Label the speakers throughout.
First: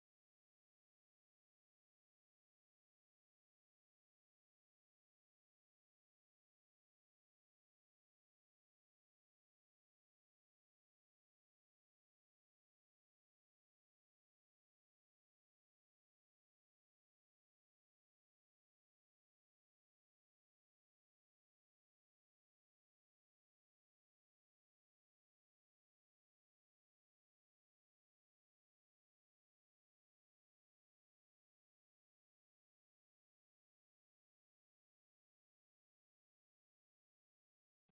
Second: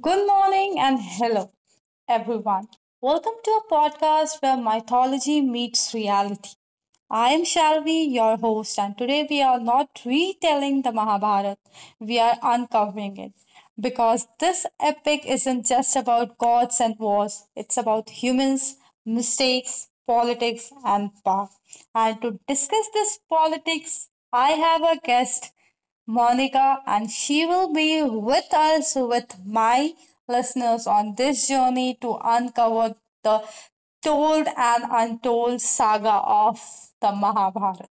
Speaker 1: Good morning and hello, everyone. Welcome to a podcast where mythology meets reality. I am Shalvi, your host, and today we are not retelling the Mahabharata, we are uncovering it. Because this epic isn't just about gods and wars, it's about humans, mistakes, politics, and power. And to discuss this politics, I have a guest, Monica, and she will be with us with my listeners on this journey to uncover the told and untold saga of the Mahabharata.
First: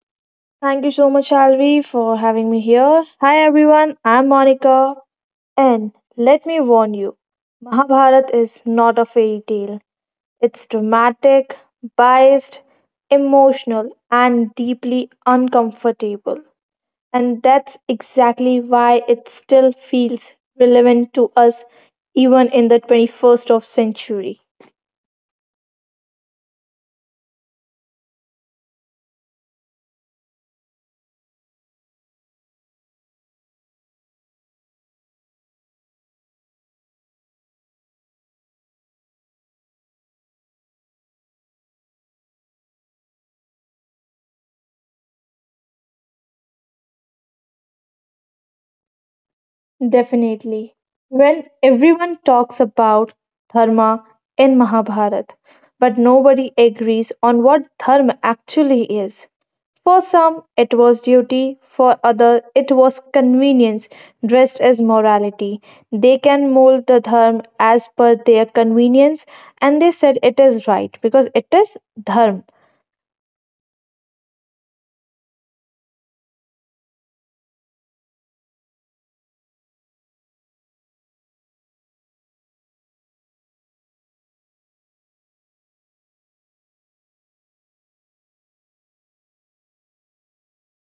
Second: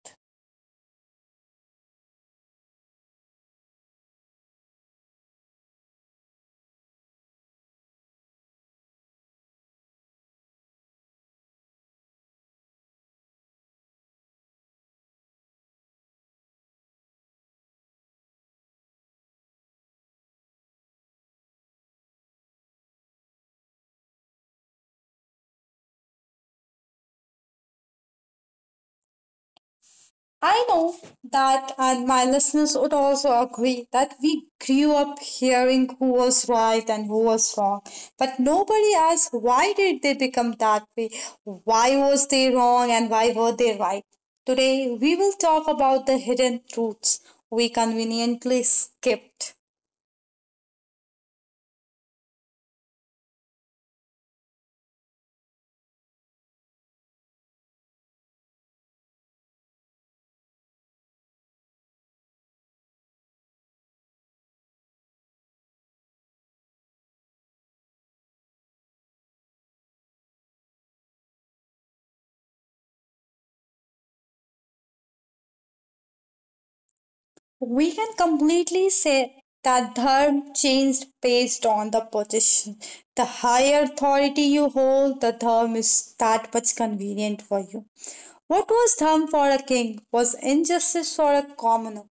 Speaker 2: Thank you so much, Alvi, for having me here. Hi, everyone. I'm Monica. And let me warn you, Mahabharata is not a fairy tale. It's dramatic, biased, emotional, and deeply uncomfortable. And that's exactly why it still feels relevant to us even in the 21st of century.
Speaker 1: I know that, and my listeners would also agree, that we grew up hearing who was right and who was wrong. But nobody asked why did they become that way? Why was they wrong and why were they right? Today, we will talk about the hidden truths we conveniently skipped.
Speaker 2: Definitely. When everyone talks about dharma in Mahabharata, but nobody agrees on what dharma actually is. For some, it was duty, for others, it was convenience dressed as morality. They can mold the dharma as per their convenience, and they said it is right because it is dharma.
Speaker 1: We can completely say that dharma changed based on the position. The higher authority you hold, the dharma is that much convenient for you. What was dharma for a king was injustice for a commoner.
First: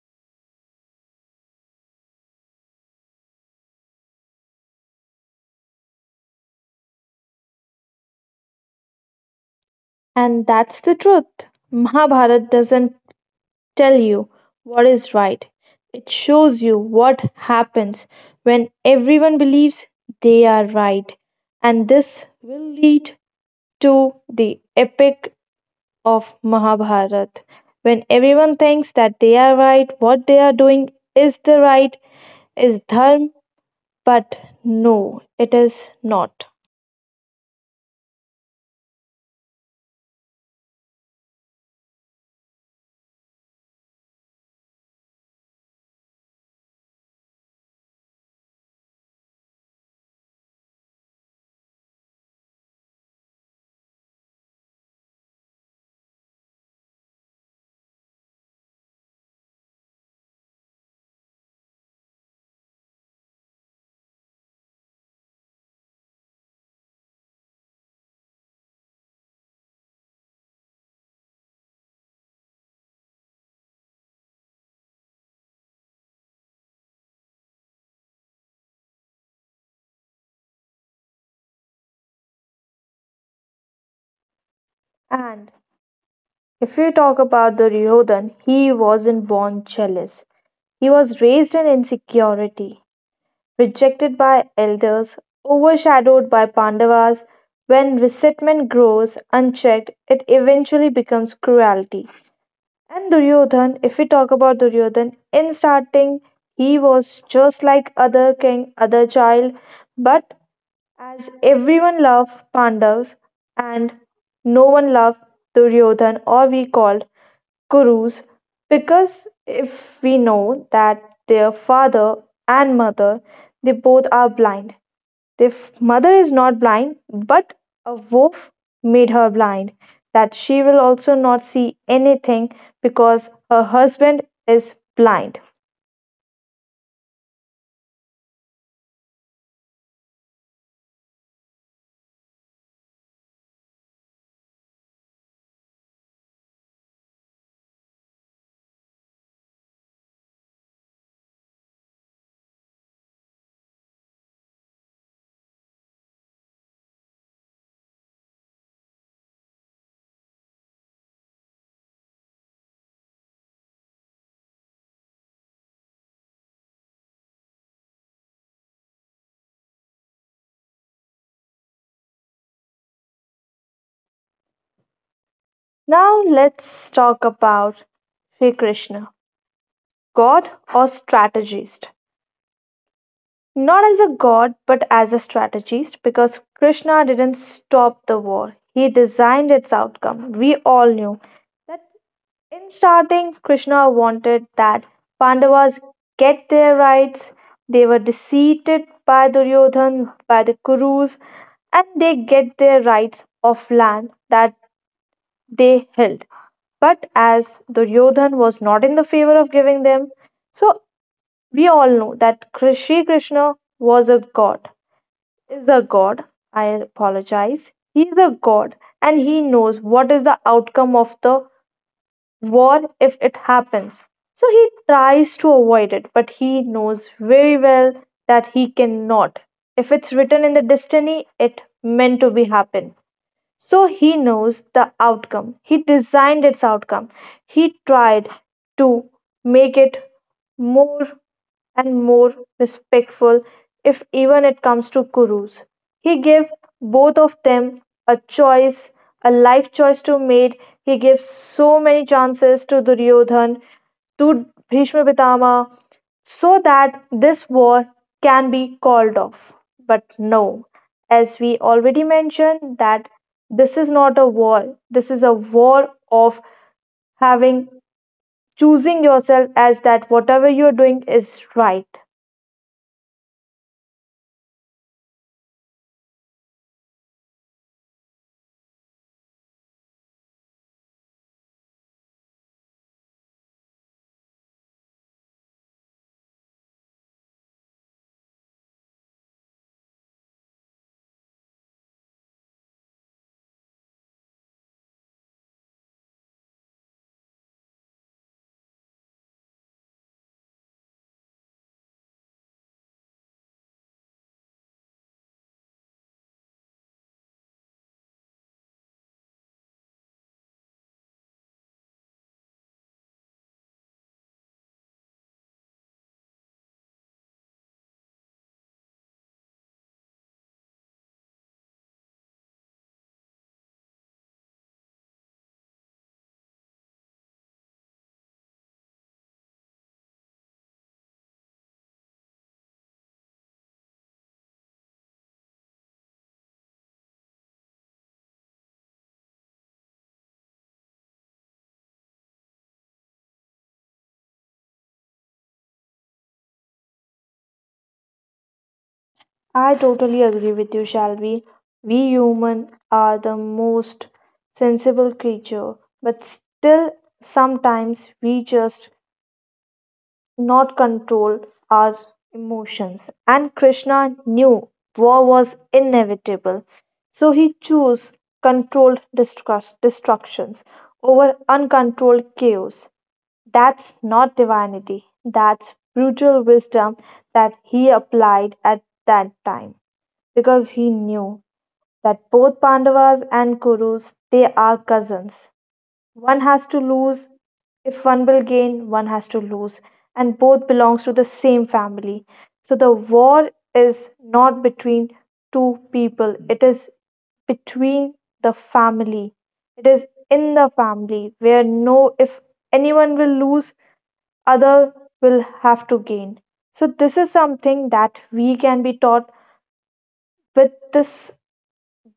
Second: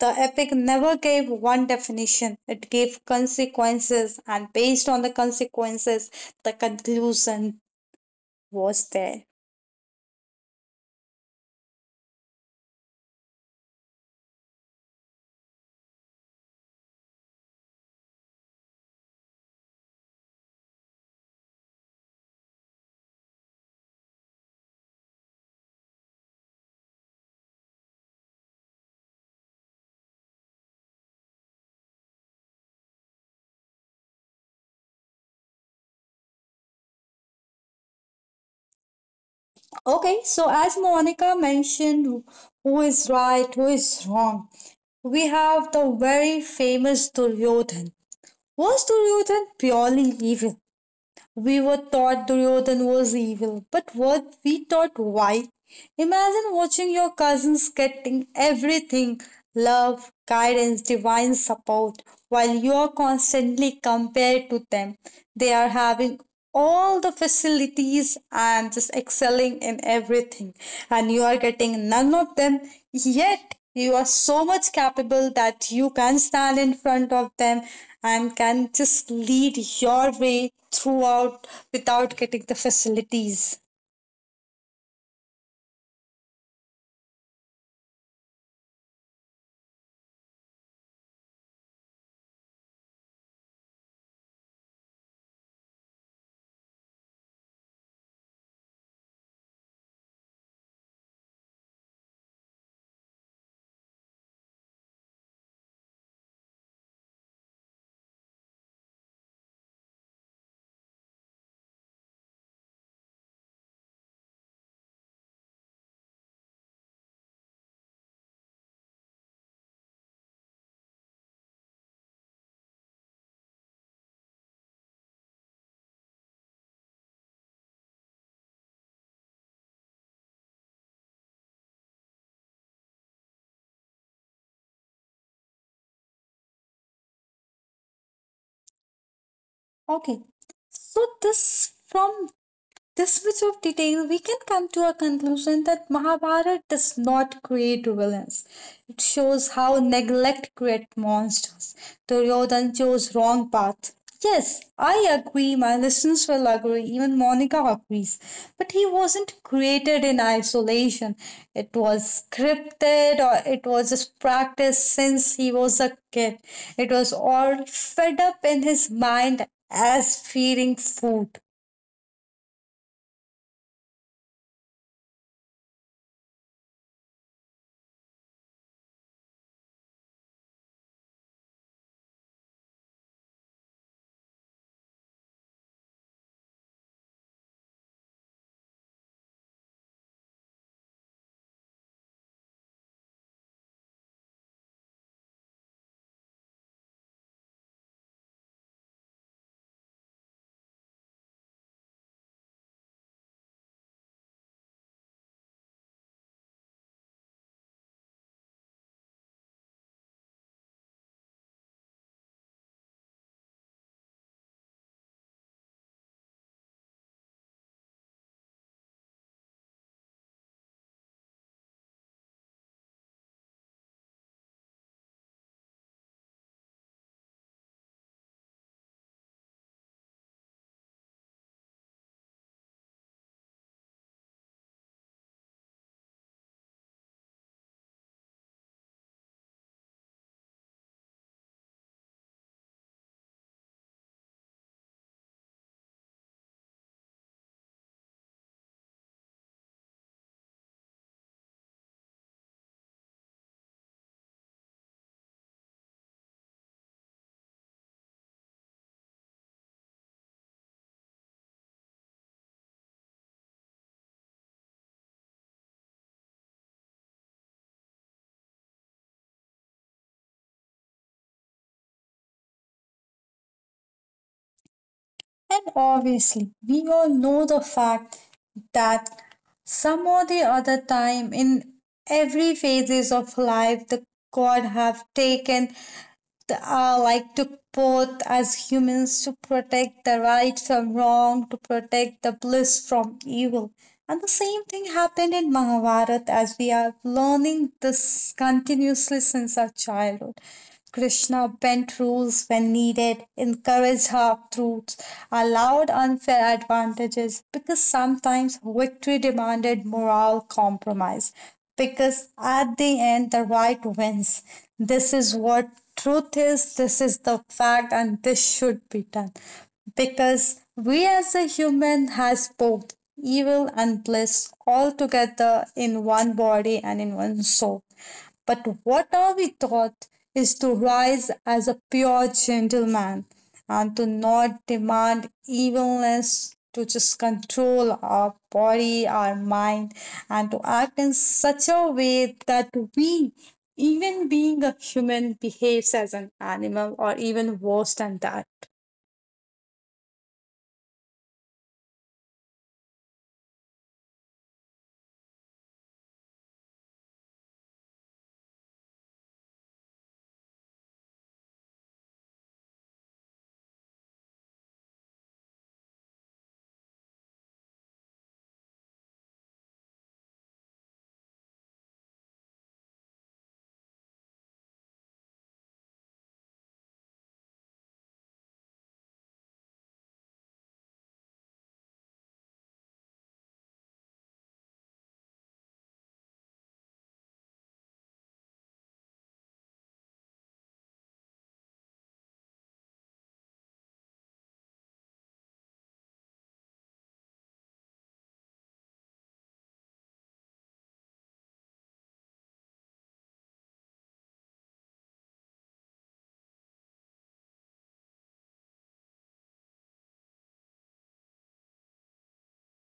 Speaker 1: The epic never gave one definition, it gave consequences, and based on the consequences, the conclusion was there.
Speaker 2: And that's the truth. Mahabharata doesn't tell you what is right. It shows you what happens when everyone believes they are right. And this will lead to the epic of Mahabharata. When everyone thinks that they are right, what they are doing is the right, is dharma, but no, it is not.
Speaker 1: Okay, so as Monica mentioned, who is right, who is wrong? We have the very famous Duryodhan. Was Duryodhan purely evil? We were taught Duryodhan was evil, but were we taught why? Imagine watching your cousins getting everything: love, guidance, divine support, while you are constantly compared to them. They are having all the facilities and just excelling in everything, and you are getting none of them, yet you are so much capable that you can stand in front of them and can just lead your way throughout without getting the facilities.
Speaker 2: And if we talk about the Duryodhan, he wasn't born jealous. He was raised in insecurity. Rejected by elders, overshadowed by Pandavas, when resentment grows unchecked, it eventually becomes cruelty. And Duryodhan, if we talk about Duryodhan, in starting he was just like other king, other child, but as everyone loved Pandavas and no one loved Duryodhan or we called gurus. Because if we know that their father and mother, they both are blind. Their mother is not blind, but a wolf made her blind, that she will also not see anything because her husband is blind.
Speaker 1: Okay, so this from this much of detail, we can come to a conclusion that Mahabharata does not create villains. It shows how neglect creates monsters. Duryodhan chose wrong path. Yes, I agree. My listeners will agree. Even Monica agrees. But he wasn't created in isolation. It was scripted or it was just practiced since he was a kid. It was all fed up in his mind as feeding food.
Speaker 2: Now let's talk about Sri Krishna, god or strategist. Not as a god but as a strategist, because Krishna didn't stop the war, he designed its outcome. We all knew that in starting, Krishna wanted that Pandavas get their rights. They were defeated by Duryodhan, by the Kurus, and they get their rights of land that they held. But as Duryodhan was not in the favor of giving them, so we all know that Shri Krishna was a god is a god. I apologize. He is a god, and he knows what is the outcome of the war if it happens. So he tries to avoid it, but he knows very well that he cannot. If it's written in the destiny, it meant to be happen. So he knows the outcome. He designed its outcome. He tried to make it more and more respectful, if even it comes to gurus. He gave both of them a choice, a life choice to made. He gives so many chances to Duryodhan, to Bhishma Pitama, so that this war can be called off. But no, as we already mentioned, that this is not a war, this is a war of having choosing yourself as that whatever you're doing is right.
Speaker 1: And obviously, we all know the fact that some or the other time in every phases of life the god have taken like took both as humans to protect the right from wrong, to protect the bliss from evil. And the same thing happened in Mahabharata as we are learning this continuously since our childhood. Krishna bent rules when needed, encouraged half truths, allowed unfair advantages because sometimes victory demanded moral compromise because at the end, the right wins. This is what truth is, this is the fact, and this should be done. Because we as a human has both evil and bliss all together in one body and in one soul. But what are we taught is to rise as a pure gentleman and to not demand evilness, to just control our body, our mind, and to act in such a way that we, even being a human, behaves as an animal or even worse than that.
Speaker 2: I totally agree with you, Shalvi. We human are the most sensible creature, but still sometimes we just not control our emotions. And Krishna knew war was inevitable, so he chose controlled destructions over uncontrolled chaos. That's not divinity, that's brutal wisdom that he applied at that time, because he knew that both Pandavas and Kurus, they are cousins. One has to lose. If one will gain, one has to lose. And both belongs to the same family. So the war is not between two people. It is between the family. It is in the family where no, if anyone will lose, other will have to gain. So this is something that we can be taught with this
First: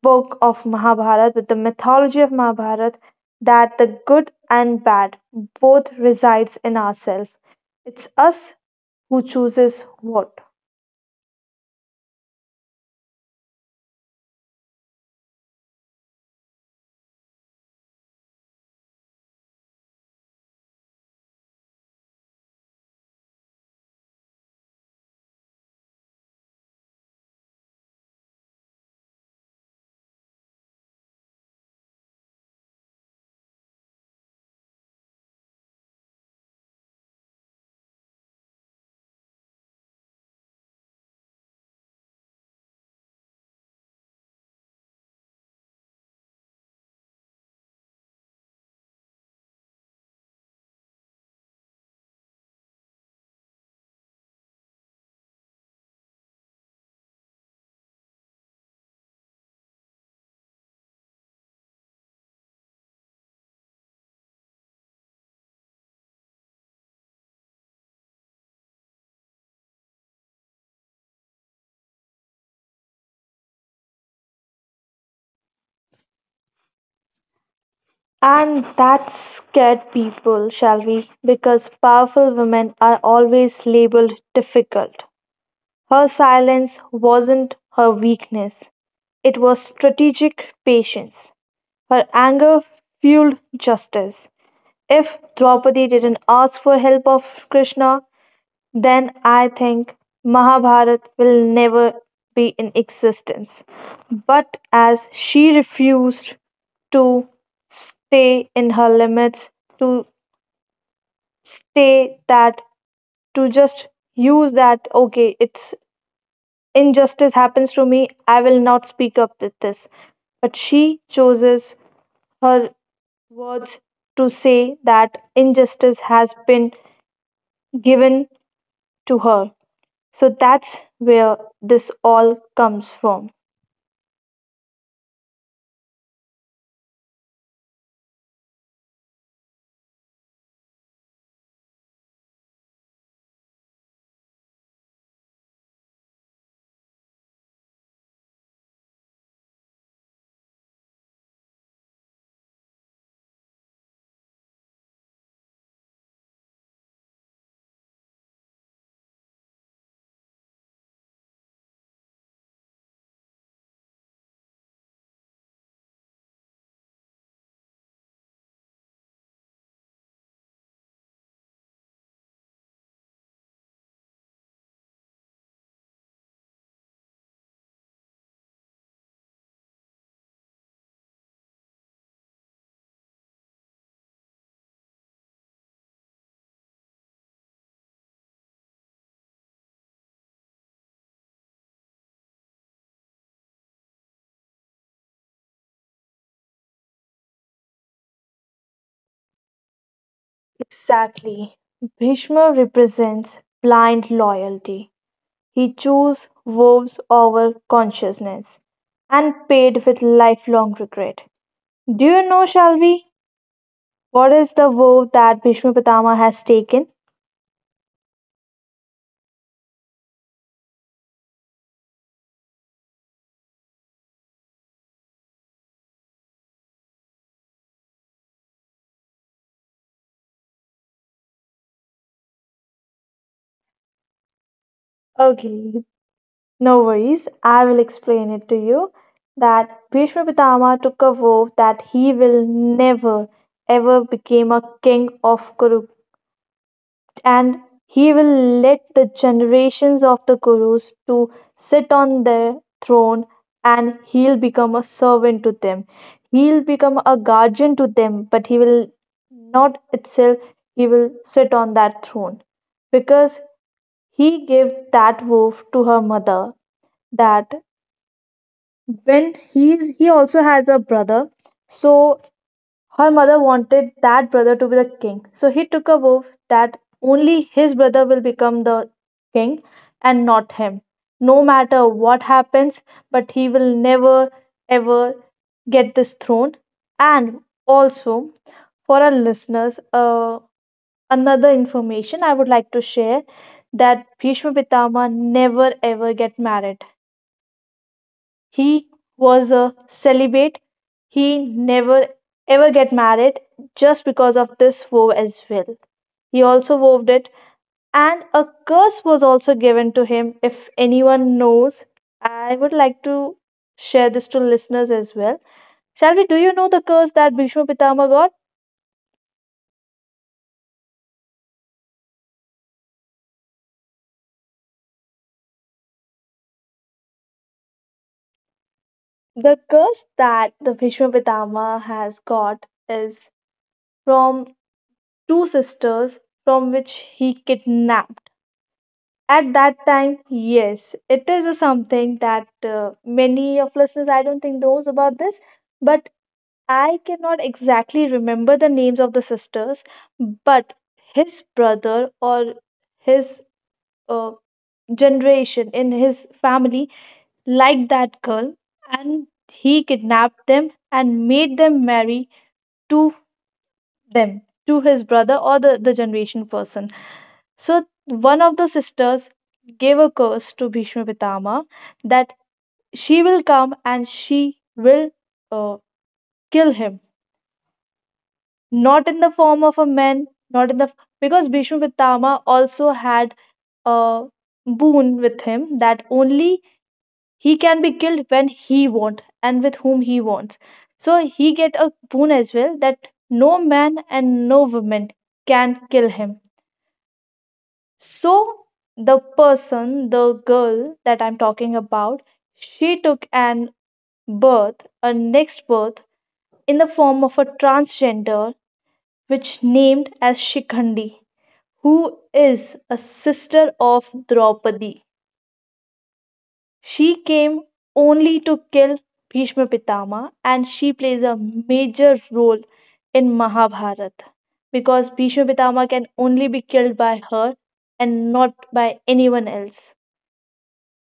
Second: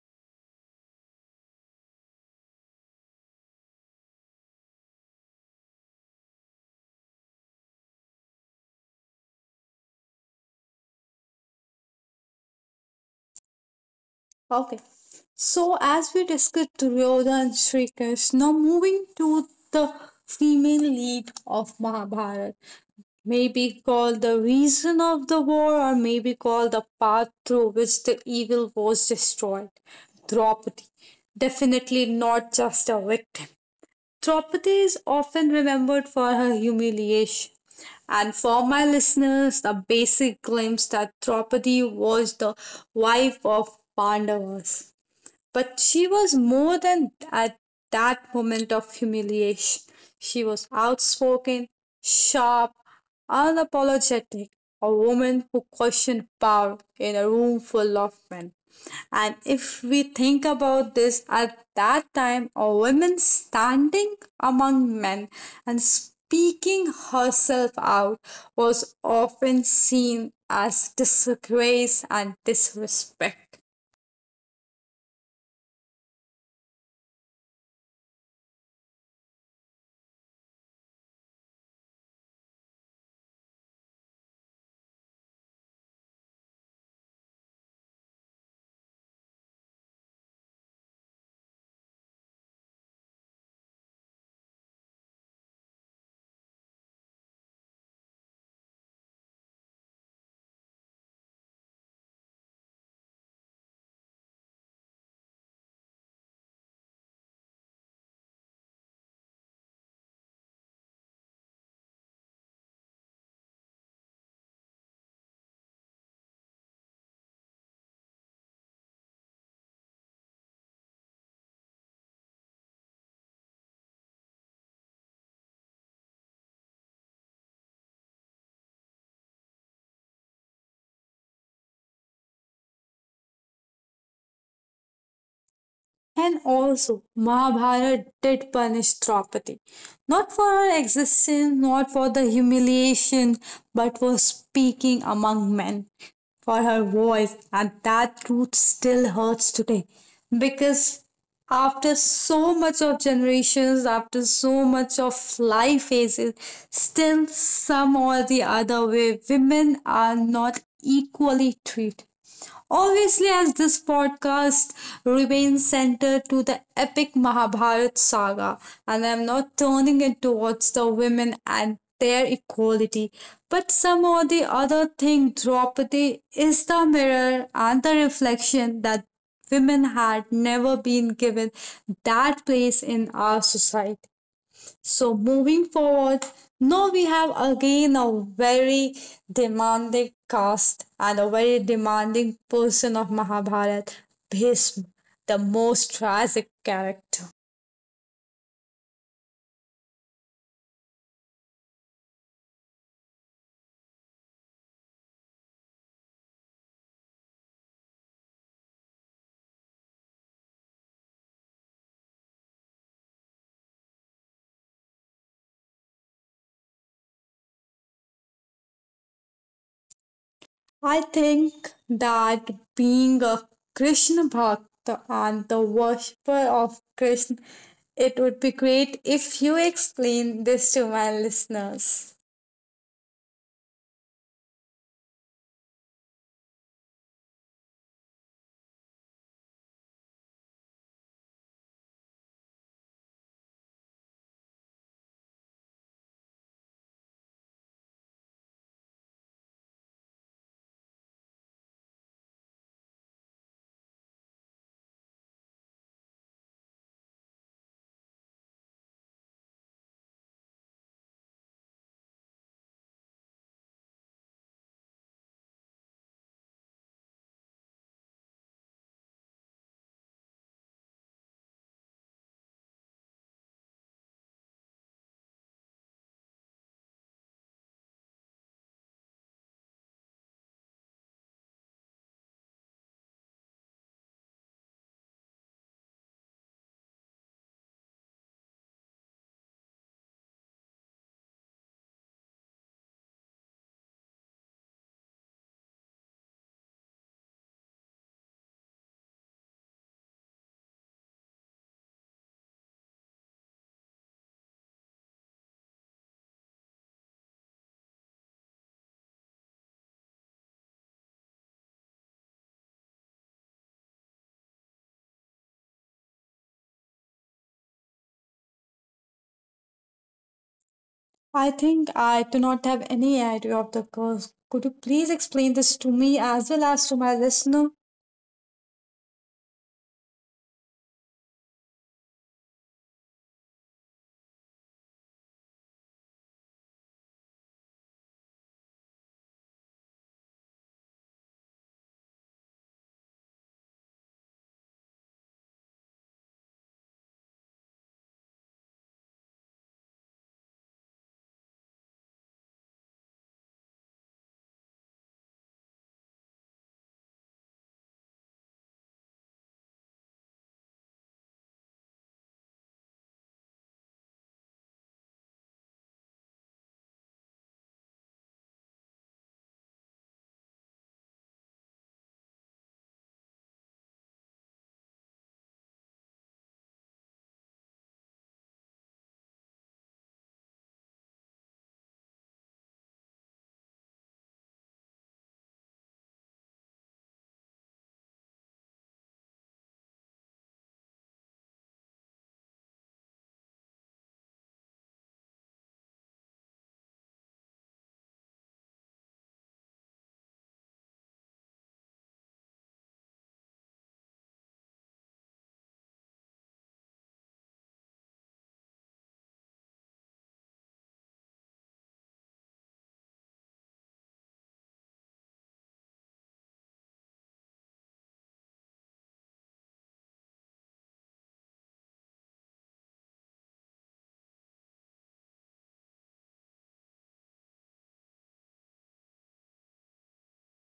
Speaker 2: book of Mahabharata, with the mythology of Mahabharata, that the good and bad both resides in ourselves. It's us who chooses what.
Speaker 1: Okay. So, as we discussed Duryodhana and Shri Krishna, moving to the female lead of Mahabharata, maybe called the reason of the war, or maybe called the path through which the evil was destroyed. Draupadi, definitely not just a victim. Draupadi is often remembered for her humiliation. And for my listeners, the basic glimpse that Draupadi was the wife of Pandavas. But she was more than at that moment of humiliation. She was outspoken, sharp, unapologetic, a woman who questioned power in a room full of men. And if we think about this at that time, a woman standing among men and speaking herself out was often seen as disgrace and disrespect.
Speaker 2: And that scared people, shall we? Because powerful women are always labeled difficult. Her silence wasn't her weakness, it was strategic patience. Her anger fueled justice. If Draupadi didn't ask for help of Krishna, then I think Mahabharat will never be in existence. But as she refused to stay in her limits, to stay that, to just use that, okay, it's injustice happens to me, I will not speak up with this. But she chooses her words to say that injustice has been given to her. So that's where this all comes from.
Speaker 1: And also, Mahabharata did punish Draupadi, not for her existence, not for the humiliation, but for speaking among men, for her voice, and that truth still hurts today. Because after so much of generations, after so much of life phases, still some or the other way, women are not equally treated. Obviously, as this podcast remains centered to the epic Mahabharat saga, and I'm not turning it towards the women and their equality, but somehow the other thing, Draupadi is the mirror and the reflection that women had never been given that place in our society. So moving forward, now we have again a very demanding cast and a very demanding person of Mahabharat, Bhishma, the most tragic character.
Speaker 2: Exactly. Bhishma represents blind loyalty. He chose wolves over consciousness and paid with lifelong regret. Do you know, Shalvi, what is the vow that Bhishma Pitama has taken?
Speaker 1: I think that being a Krishna Bhakta and the worshipper of Krishna, it would be great if you explain this to my listeners.
Speaker 2: Okay, no worries. I will explain it to you. That Bhishma Pitama took a vow that he will never ever become a king of Kuru. And he will let the generations of the gurus to sit on their throne, and he'll become a servant to them. He'll become a guardian to them, but he will not itself, he will sit on that throne. Because he gave that wolf to her mother, that when he also has a brother, so her mother wanted that brother to be the king, so he took a vow that only his brother will become the king and not him. No matter what happens, but he will never ever get this throne. And also, for our listeners, another information I would like to share, that Bhishma Pitama never ever get married. He was a celibate. He never ever get married just because of this vow as well. He also vowed it, and a curse was also given to him. If anyone knows, I would like to share this to listeners as well. Shall we? Do you know the curse that Bhishma Pitama got?
Speaker 1: I think I do not have any idea of the course. Could you please explain this to me as well as to my listener?
Speaker 2: The curse that the Bhishma Pitama has got is from two sisters from which he kidnapped. At that time, yes, it is a something that many of listeners I don't think knows about this, but I cannot exactly remember the names of the sisters, but his brother or his uh, generation in his family liked that girl, and he kidnapped them and made them marry to them, to his brother or the generation person. So one of the sisters gave a curse to Bhishma Pitama that she will come and she will uh, kill him. Not in the form of a man, not in the, because Bhishma Pitama also had a boon with him, that only he can be killed when he wants and with whom he wants. So he get a boon as well that no man and no woman can kill him. So the person, the girl that I'm talking about, she took an birth, a next birth, in the form of a transgender, which named as Shikhandi, who is a sister of Draupadi. She came only to kill Bhishma Pitama, and she plays a major role in Mahabharata, because Bhishma Pitama can only be killed by her and not by anyone else.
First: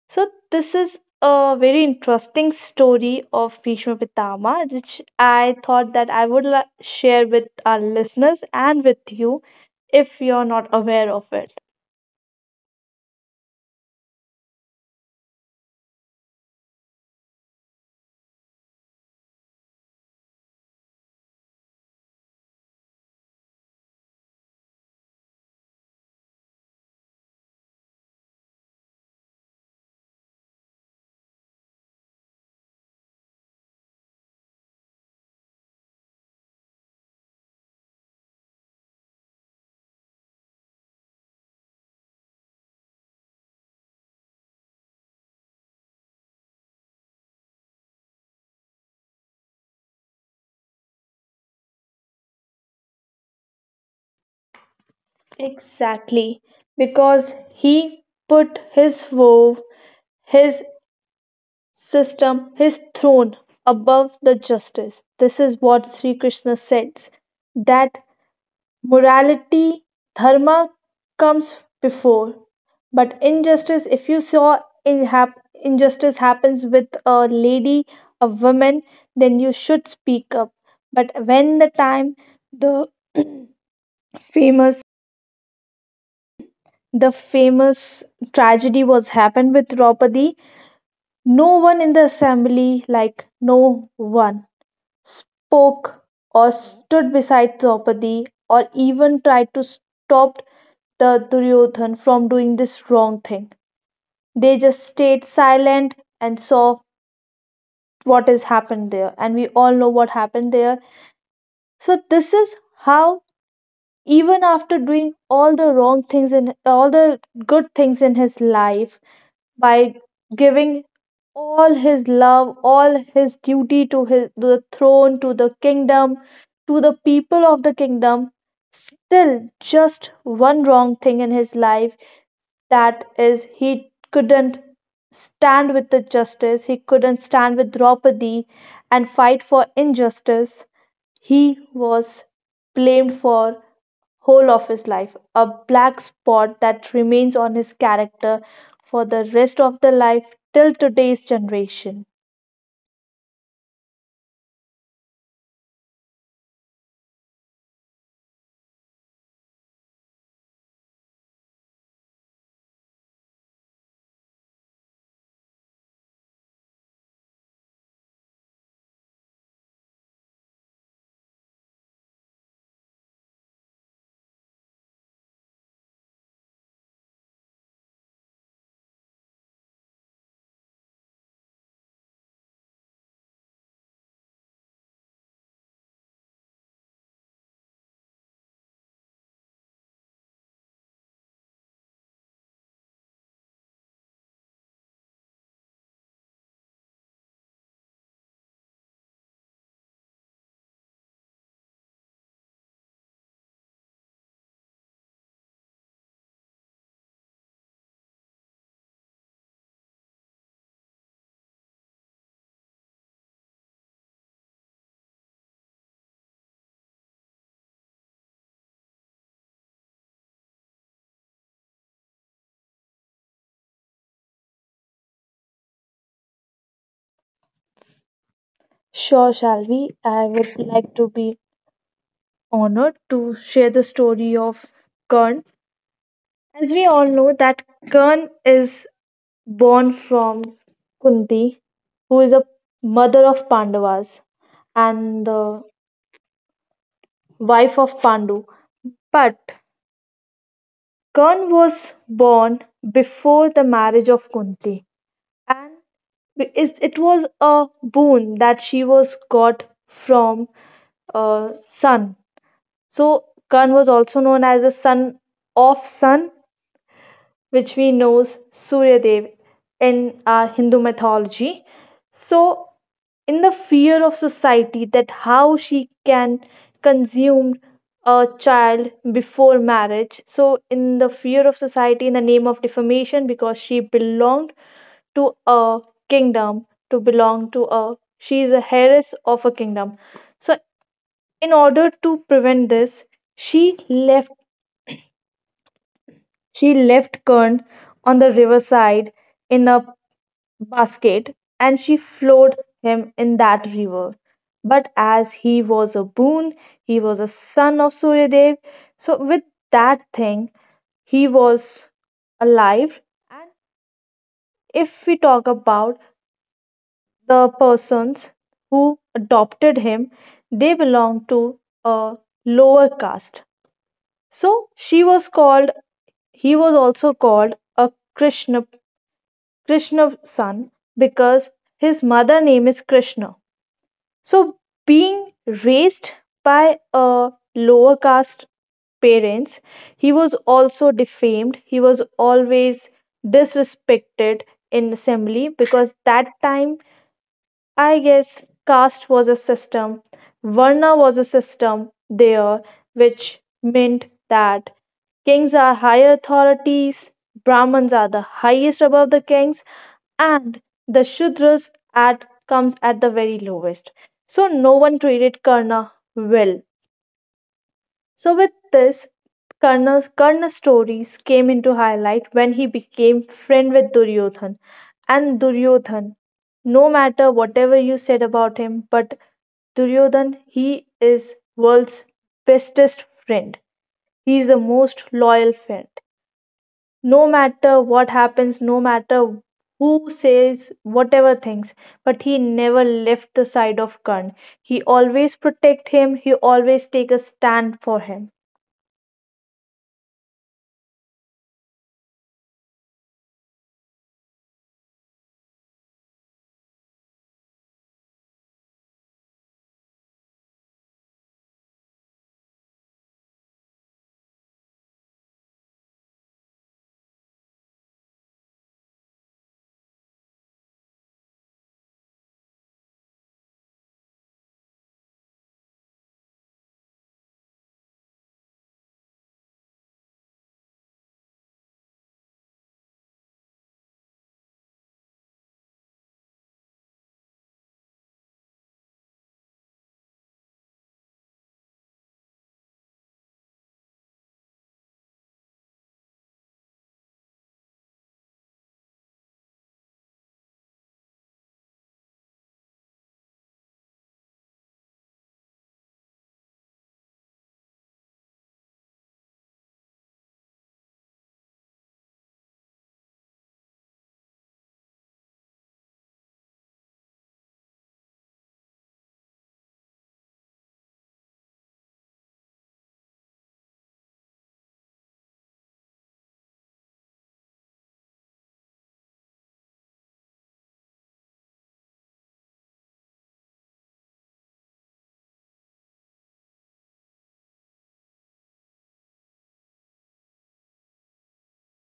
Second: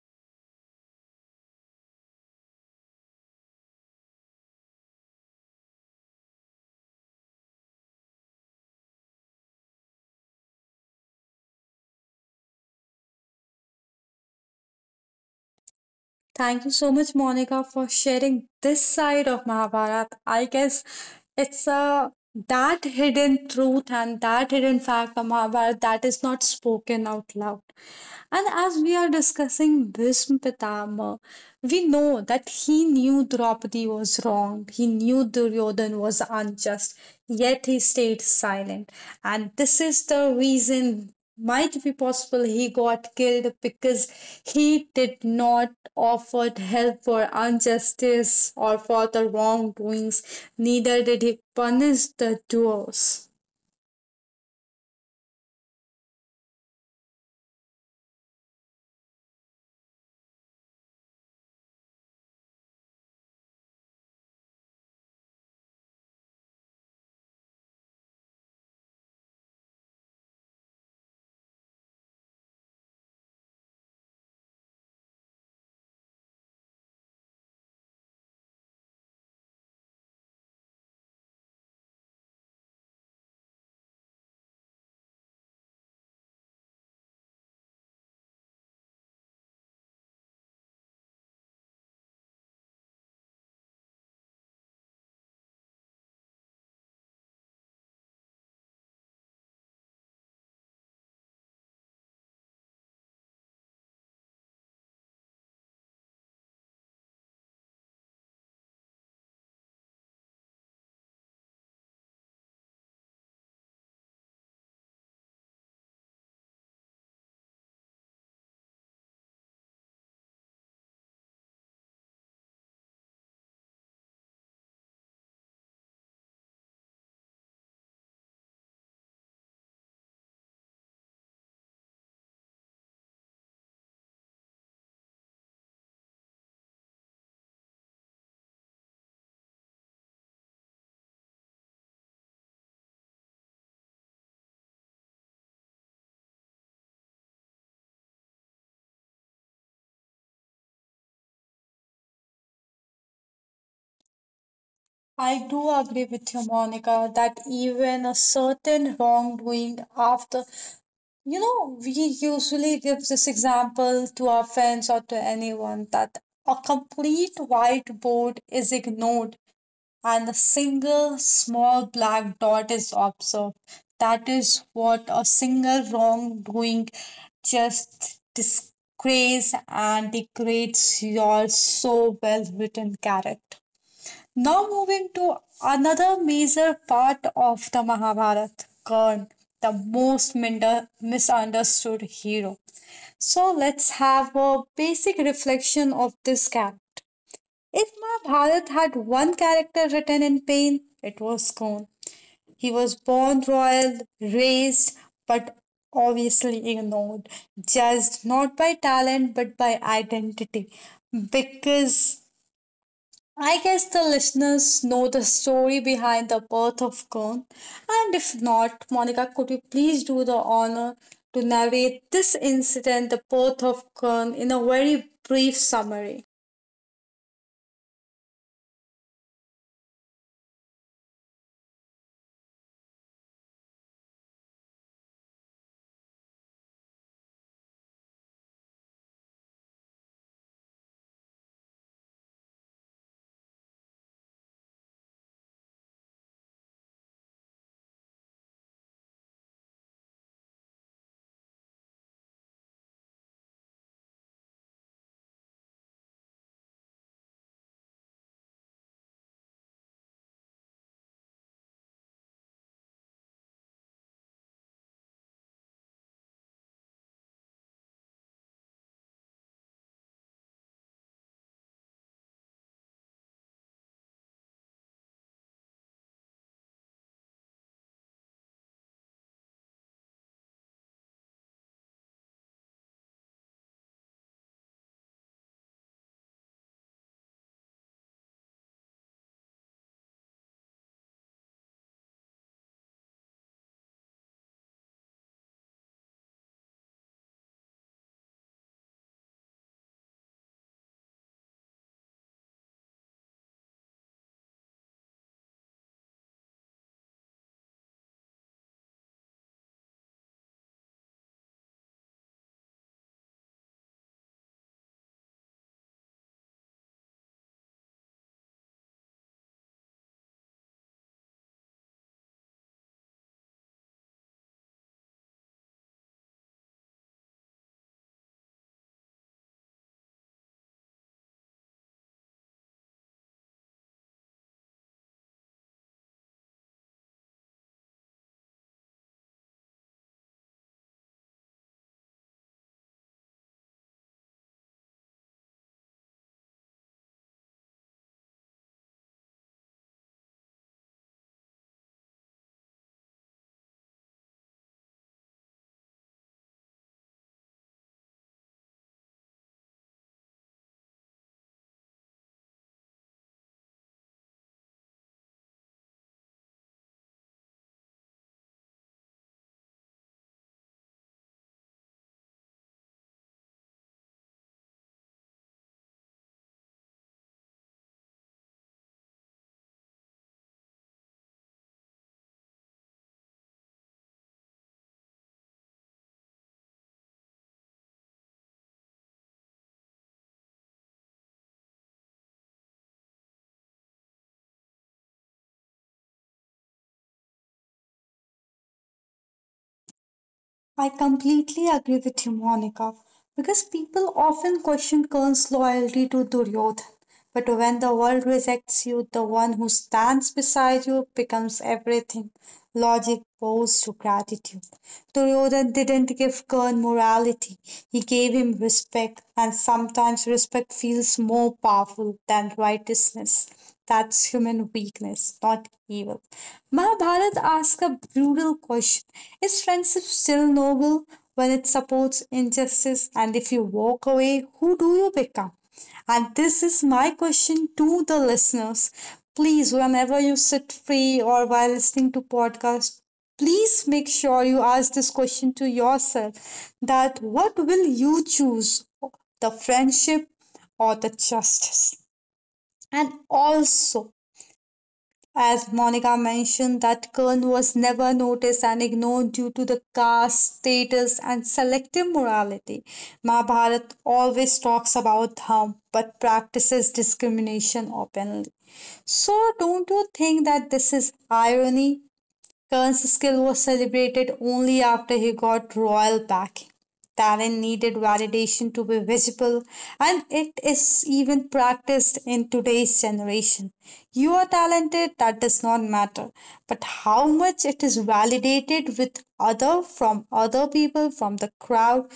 Speaker 2: So this is a very interesting story of Bhishma Pitama, which I thought that I would share with our listeners and with you, if you're not aware of it.
Speaker 1: Thank you so much, Monica, for sharing this side of Mahabharata. I guess it's a that hidden truth and that hidden fact of Mahabharata that is not spoken out loud. And as we are discussing Bhishma Pitama, we know that he knew Draupadi was wrong, he knew Duryodhan was unjust, yet he stayed silent. And this is the reason might be possible he got killed because he did not offer help for injustice or for the wrongdoings, neither did he punish the doers.
Speaker 2: Exactly, because he put his vow, his system, his throne above the justice. This is what Sri Krishna says, that morality, dharma comes before. But injustice, if you saw injustice happens with a lady, a woman, then you should speak up. But when the time the famous, the famous tragedy was happened with Draupadi, no one in the assembly, like no one spoke or stood beside Draupadi or even tried to stop the Duryodhan from doing this wrong thing. They just stayed silent and saw what has happened there. And we all know what happened there. So this is how, even after doing all the wrong things and all the good things in his life, by giving all his love, all his duty to to the throne, to the kingdom, to the people of the kingdom, still just one wrong thing in his life, that is he couldn't stand with the justice, he couldn't stand with Draupadi and fight for injustice. He was blamed for whole of his life, a black spot that remains on his character for the rest of the life till today's generation.
Speaker 1: I do agree with you, Monica, that even a certain wrongdoing after, we usually give this example to our friends or to anyone that a complete whiteboard is ignored and a single small black dot is observed. That is what a single wrongdoing just disgrace and degrades your so well written character. Now moving to another major part of the Mahabharata, Karna, the most misunderstood hero. So let's have a basic reflection of this character. If Mahabharata had one character written in pain, it was Karna. He was born royal, raised, but obviously ignored, judged not by talent but by identity, because I guess the listeners know the story behind the birth of Kern. And if not, Monica, could you please do the honor to narrate this incident, the birth of Kern, in a very brief summary?
Speaker 2: Sure, shall we? I would like to be honored to share the story of Kern. As we all know that Kern is born from Kunti, who is a mother of Pandavas and the wife of Pandu. But Kern was born before the marriage of Kunti, and because it was a boon that she was got from Sun. So Karna was also known as the son of Sun, which we know as Surya Dev in our Hindu mythology. So in the fear of society that how she can consume a child before marriage, so in the fear of society, in the name of defamation, because she belonged to a kingdom, to belong to a she is a heiress of a kingdom. So in order to prevent this, she left she left Kern on the riverside in a basket, and she flowed him in that river. But as he was a boon, he was a son of Suryadev. So with that thing, he was alive. And if we talk about the persons who adopted him, they belonged to a lower caste. So she was called he was also called a krishna krishna son, because his mother name is Krishna. So being raised by a lower caste parents, he was also defamed. He was always disrespected in assembly, because that time I guess caste was a system, Varna was a system there, which meant that kings are higher authorities, Brahmins are the highest above the kings, and the Shudras at comes at the very lowest. So no one treated Karna well. So with this, Karna's stories came into highlight when he became friend with Duryodhan. And Duryodhan, no matter whatever you said about him, but Duryodhan, he is world's bestest friend. He is the most loyal friend. No matter what happens, no matter who says whatever things, but he never left the side of Karna. He always protect him. He always take a stand for him.
Speaker 1: I completely agree with you, Monica, because people often question Kern's loyalty to Duryodhan. But when the world rejects you, the one who stands beside you becomes everything. Logic bows to gratitude. Duryodhan didn't give Kern morality, he gave him respect, and sometimes respect feels more powerful than righteousness. That's human weakness, not evil. Mahabharata asks a brutal question: is friendship still noble when it supports injustice? And if you walk away, who do you become? And this is my question to the listeners. Please, whenever you sit free or while listening to podcast, please make sure you ask this question to yourself, that what will you choose, the friendship or the justice? And also, as Monica mentioned, that Kern was never noticed and ignored due to the caste status and selective morality. Mahabharata always talks about them but practices discrimination openly. So, don't you think that this is irony? Kern's skill was celebrated only after he got royal backing. Talent needed validation to be visible, and it is even practiced in today's generation. You are talented, that does not matter, but how much it is validated with other from other people from the crowd,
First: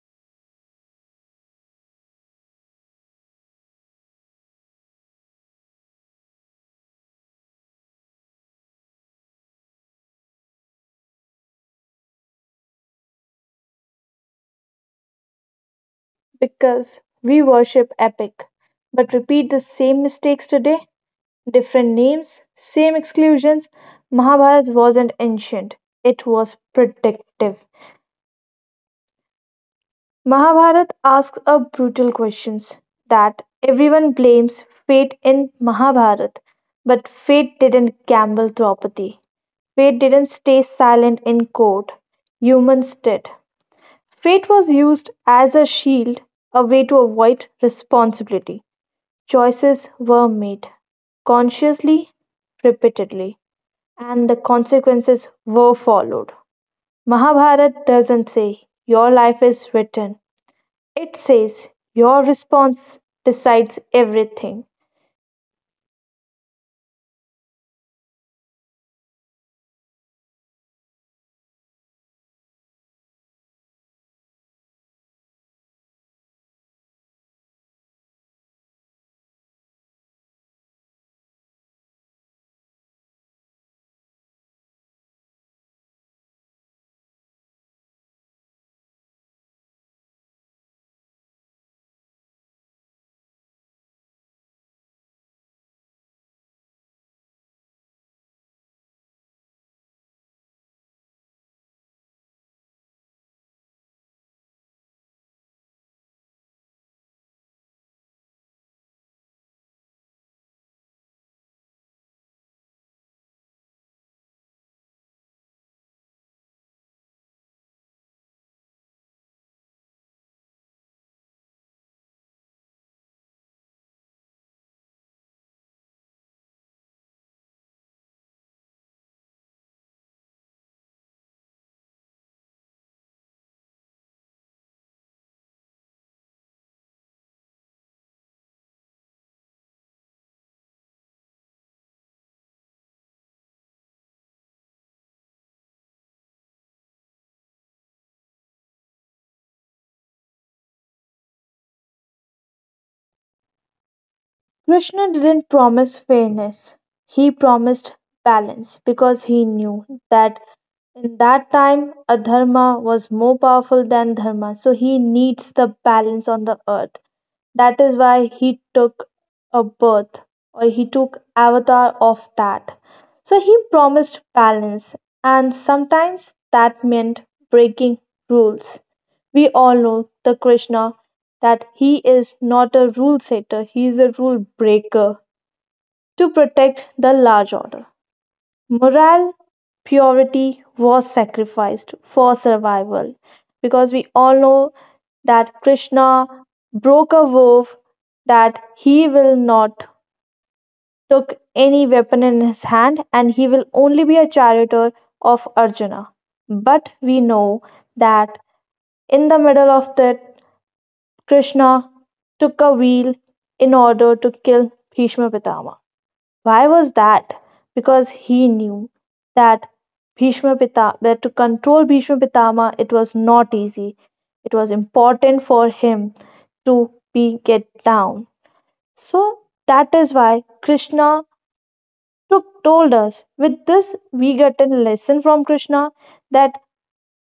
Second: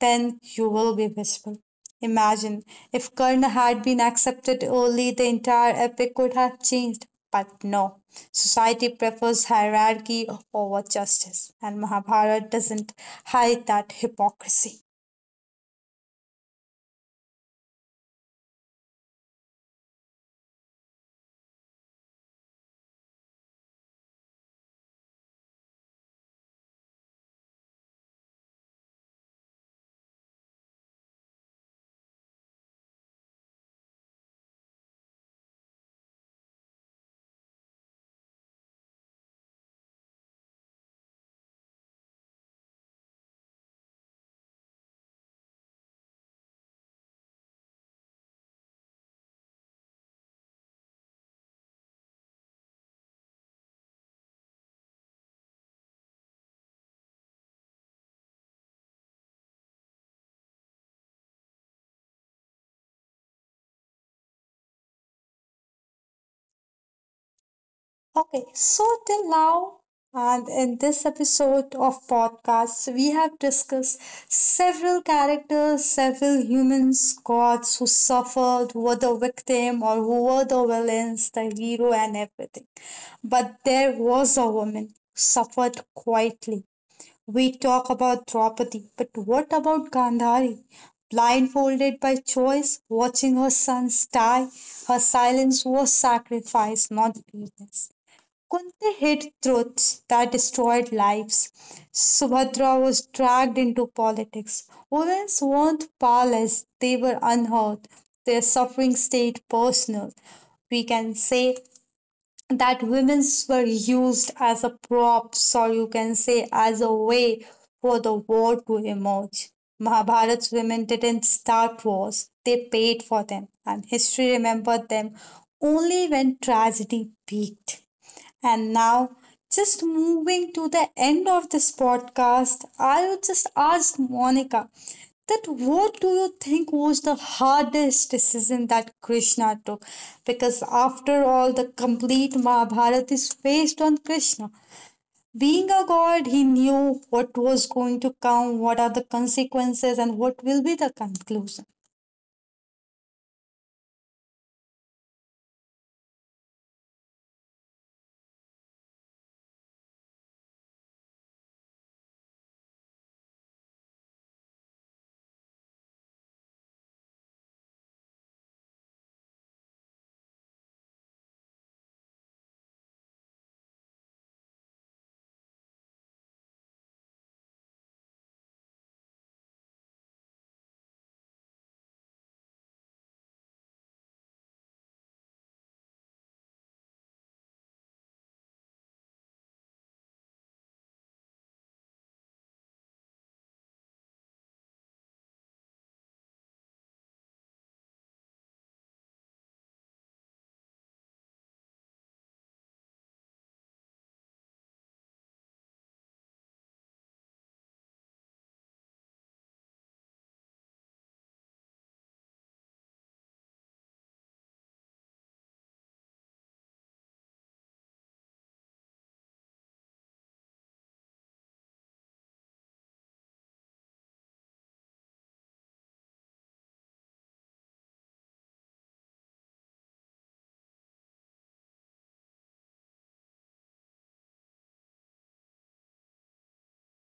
Speaker 1: then you will be visible. Imagine if Kern had been accepted early, the entire epic could have changed. But no, society prefers hierarchy over justice, and Mahabharata doesn't hide that hypocrisy.
Speaker 2: Because we worship Epic, but repeat the same mistakes today. Different names, same exclusions. Mahabharata wasn't ancient, it was predictive. Mahabharata asks a brutal questions that everyone blames fate in Mahabharata, but fate didn't gamble Draupadi. Fate didn't stay silent in court. Humans did. Fate was used as a shield, a way to avoid responsibility. Choices were made, consciously, repeatedly, and the consequences were followed. Mahabharata doesn't say your life is written, it says your response decides everything.
Speaker 1: Okay, so till now, and in this episode of podcast, we have discussed several characters, several humans, gods who suffered, who were the victim, or who were the villains, the hero, and everything. But there was a woman suffered quietly. We talk about Draupadi, but what about Gandhari? Blindfolded by choice, watching her sons die, her silence was sacrifice, not weakness. Kunti hid truths that destroyed lives. Subhadra was dragged into politics. Women's weren't powerless, they were unheard. Their suffering stayed personal. We can say that women's were used as a props or you can say as a way for the war to emerge. Mahabharat's women didn't start wars, they paid for them, and history remembered them only when tragedy peaked. And now, just moving to the end of this podcast, I would just ask Monica that what do you think was the hardest decision that Krishna took? Because after all, the complete Mahabharata is based on Krishna. Being a god, he knew what was going to come, what are the consequences, and what will be the conclusion.
Speaker 2: Krishna didn't promise fairness, he promised balance, because he knew that in that time, adharma was more powerful than dharma, so he needs the balance on the earth. That is why he took a birth, or he took avatar of that. So he promised balance, and sometimes that meant breaking rules. We all know the Krishna, that he is not a rule setter, he is a rule breaker to protect the large order. Moral purity was sacrificed for survival, because we all know that Krishna broke a vow that he will not took any weapon in his hand and he will only be a charioteer of Arjuna. But we know that in the middle of that, Krishna took a wheel in order to kill Bhishma Pitama. Why was that? Because he knew that that to control Bhishma Pitama it was not easy. It was important for him to be get down. So that is why Krishna told us. With this, we get a lesson from Krishna that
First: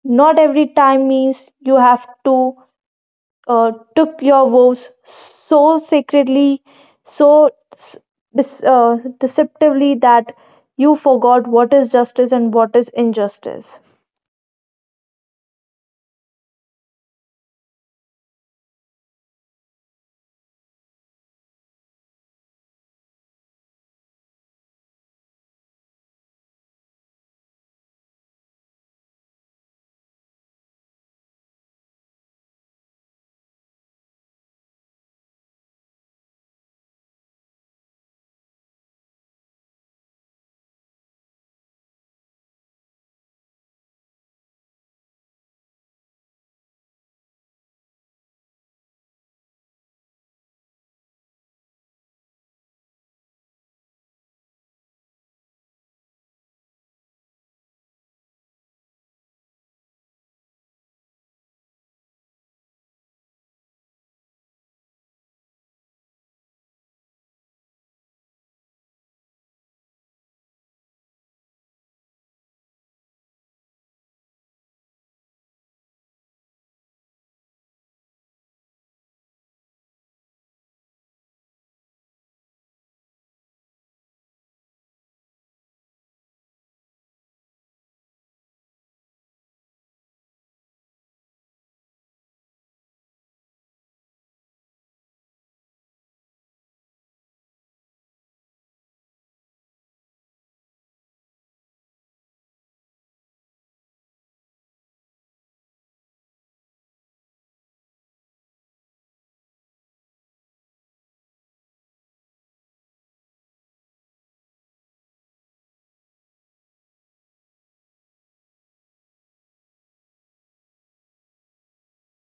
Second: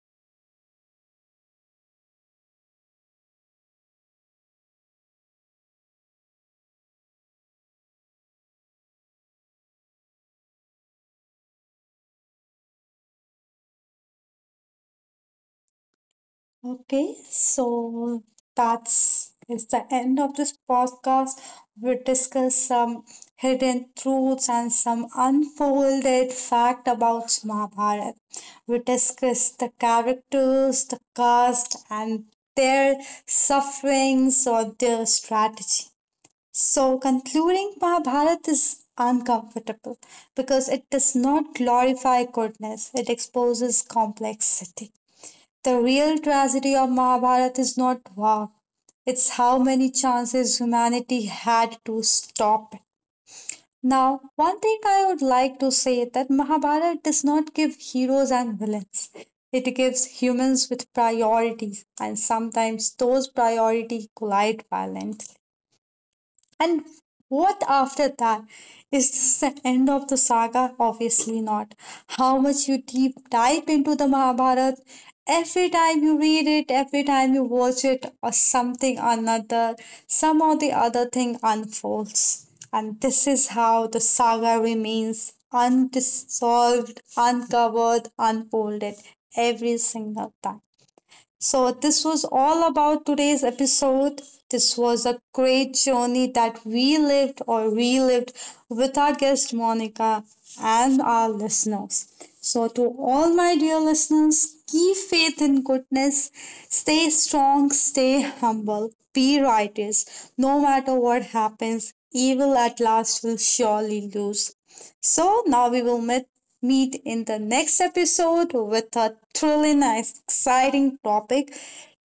Speaker 2: not every time means you have to took your vows so sacredly, so deceptively, that you forgot what is justice and what is injustice.
Speaker 1: Okay, so that's is the end of this podcast. We discuss some hidden truths and some unfolded fact about Mahabharata. We discuss the characters, the cast, and their sufferings or their strategy. So, concluding Mahabharata is uncomfortable because it does not glorify goodness, it exposes complexity. The real tragedy of Mahabharata is not war, it's how many chances humanity had to stop it. Now, one thing I would like to say that Mahabharata does not give heroes and villains. It gives humans with priorities, and sometimes those priorities collide violently. And what after that? Is this the end of the saga? Obviously not. How much you deep dive into the Mahabharata, every time you read it, every time you watch it, or something another, some or the other thing unfolds. And this is how the saga remains undissolved, uncovered, unfolded every single time. So, this was all about today's episode. This was a great journey that we lived or relived with our guest Monica and our listeners. So, to all my dear listeners, keep faith in goodness, stay strong, stay humble, be righteous. No matter what happens, evil at last will surely lose. So now we will meet in the next episode with a truly nice exciting topic.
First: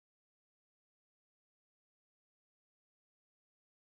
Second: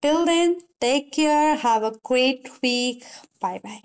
Speaker 1: Till then, take care, have a great week. Bye bye.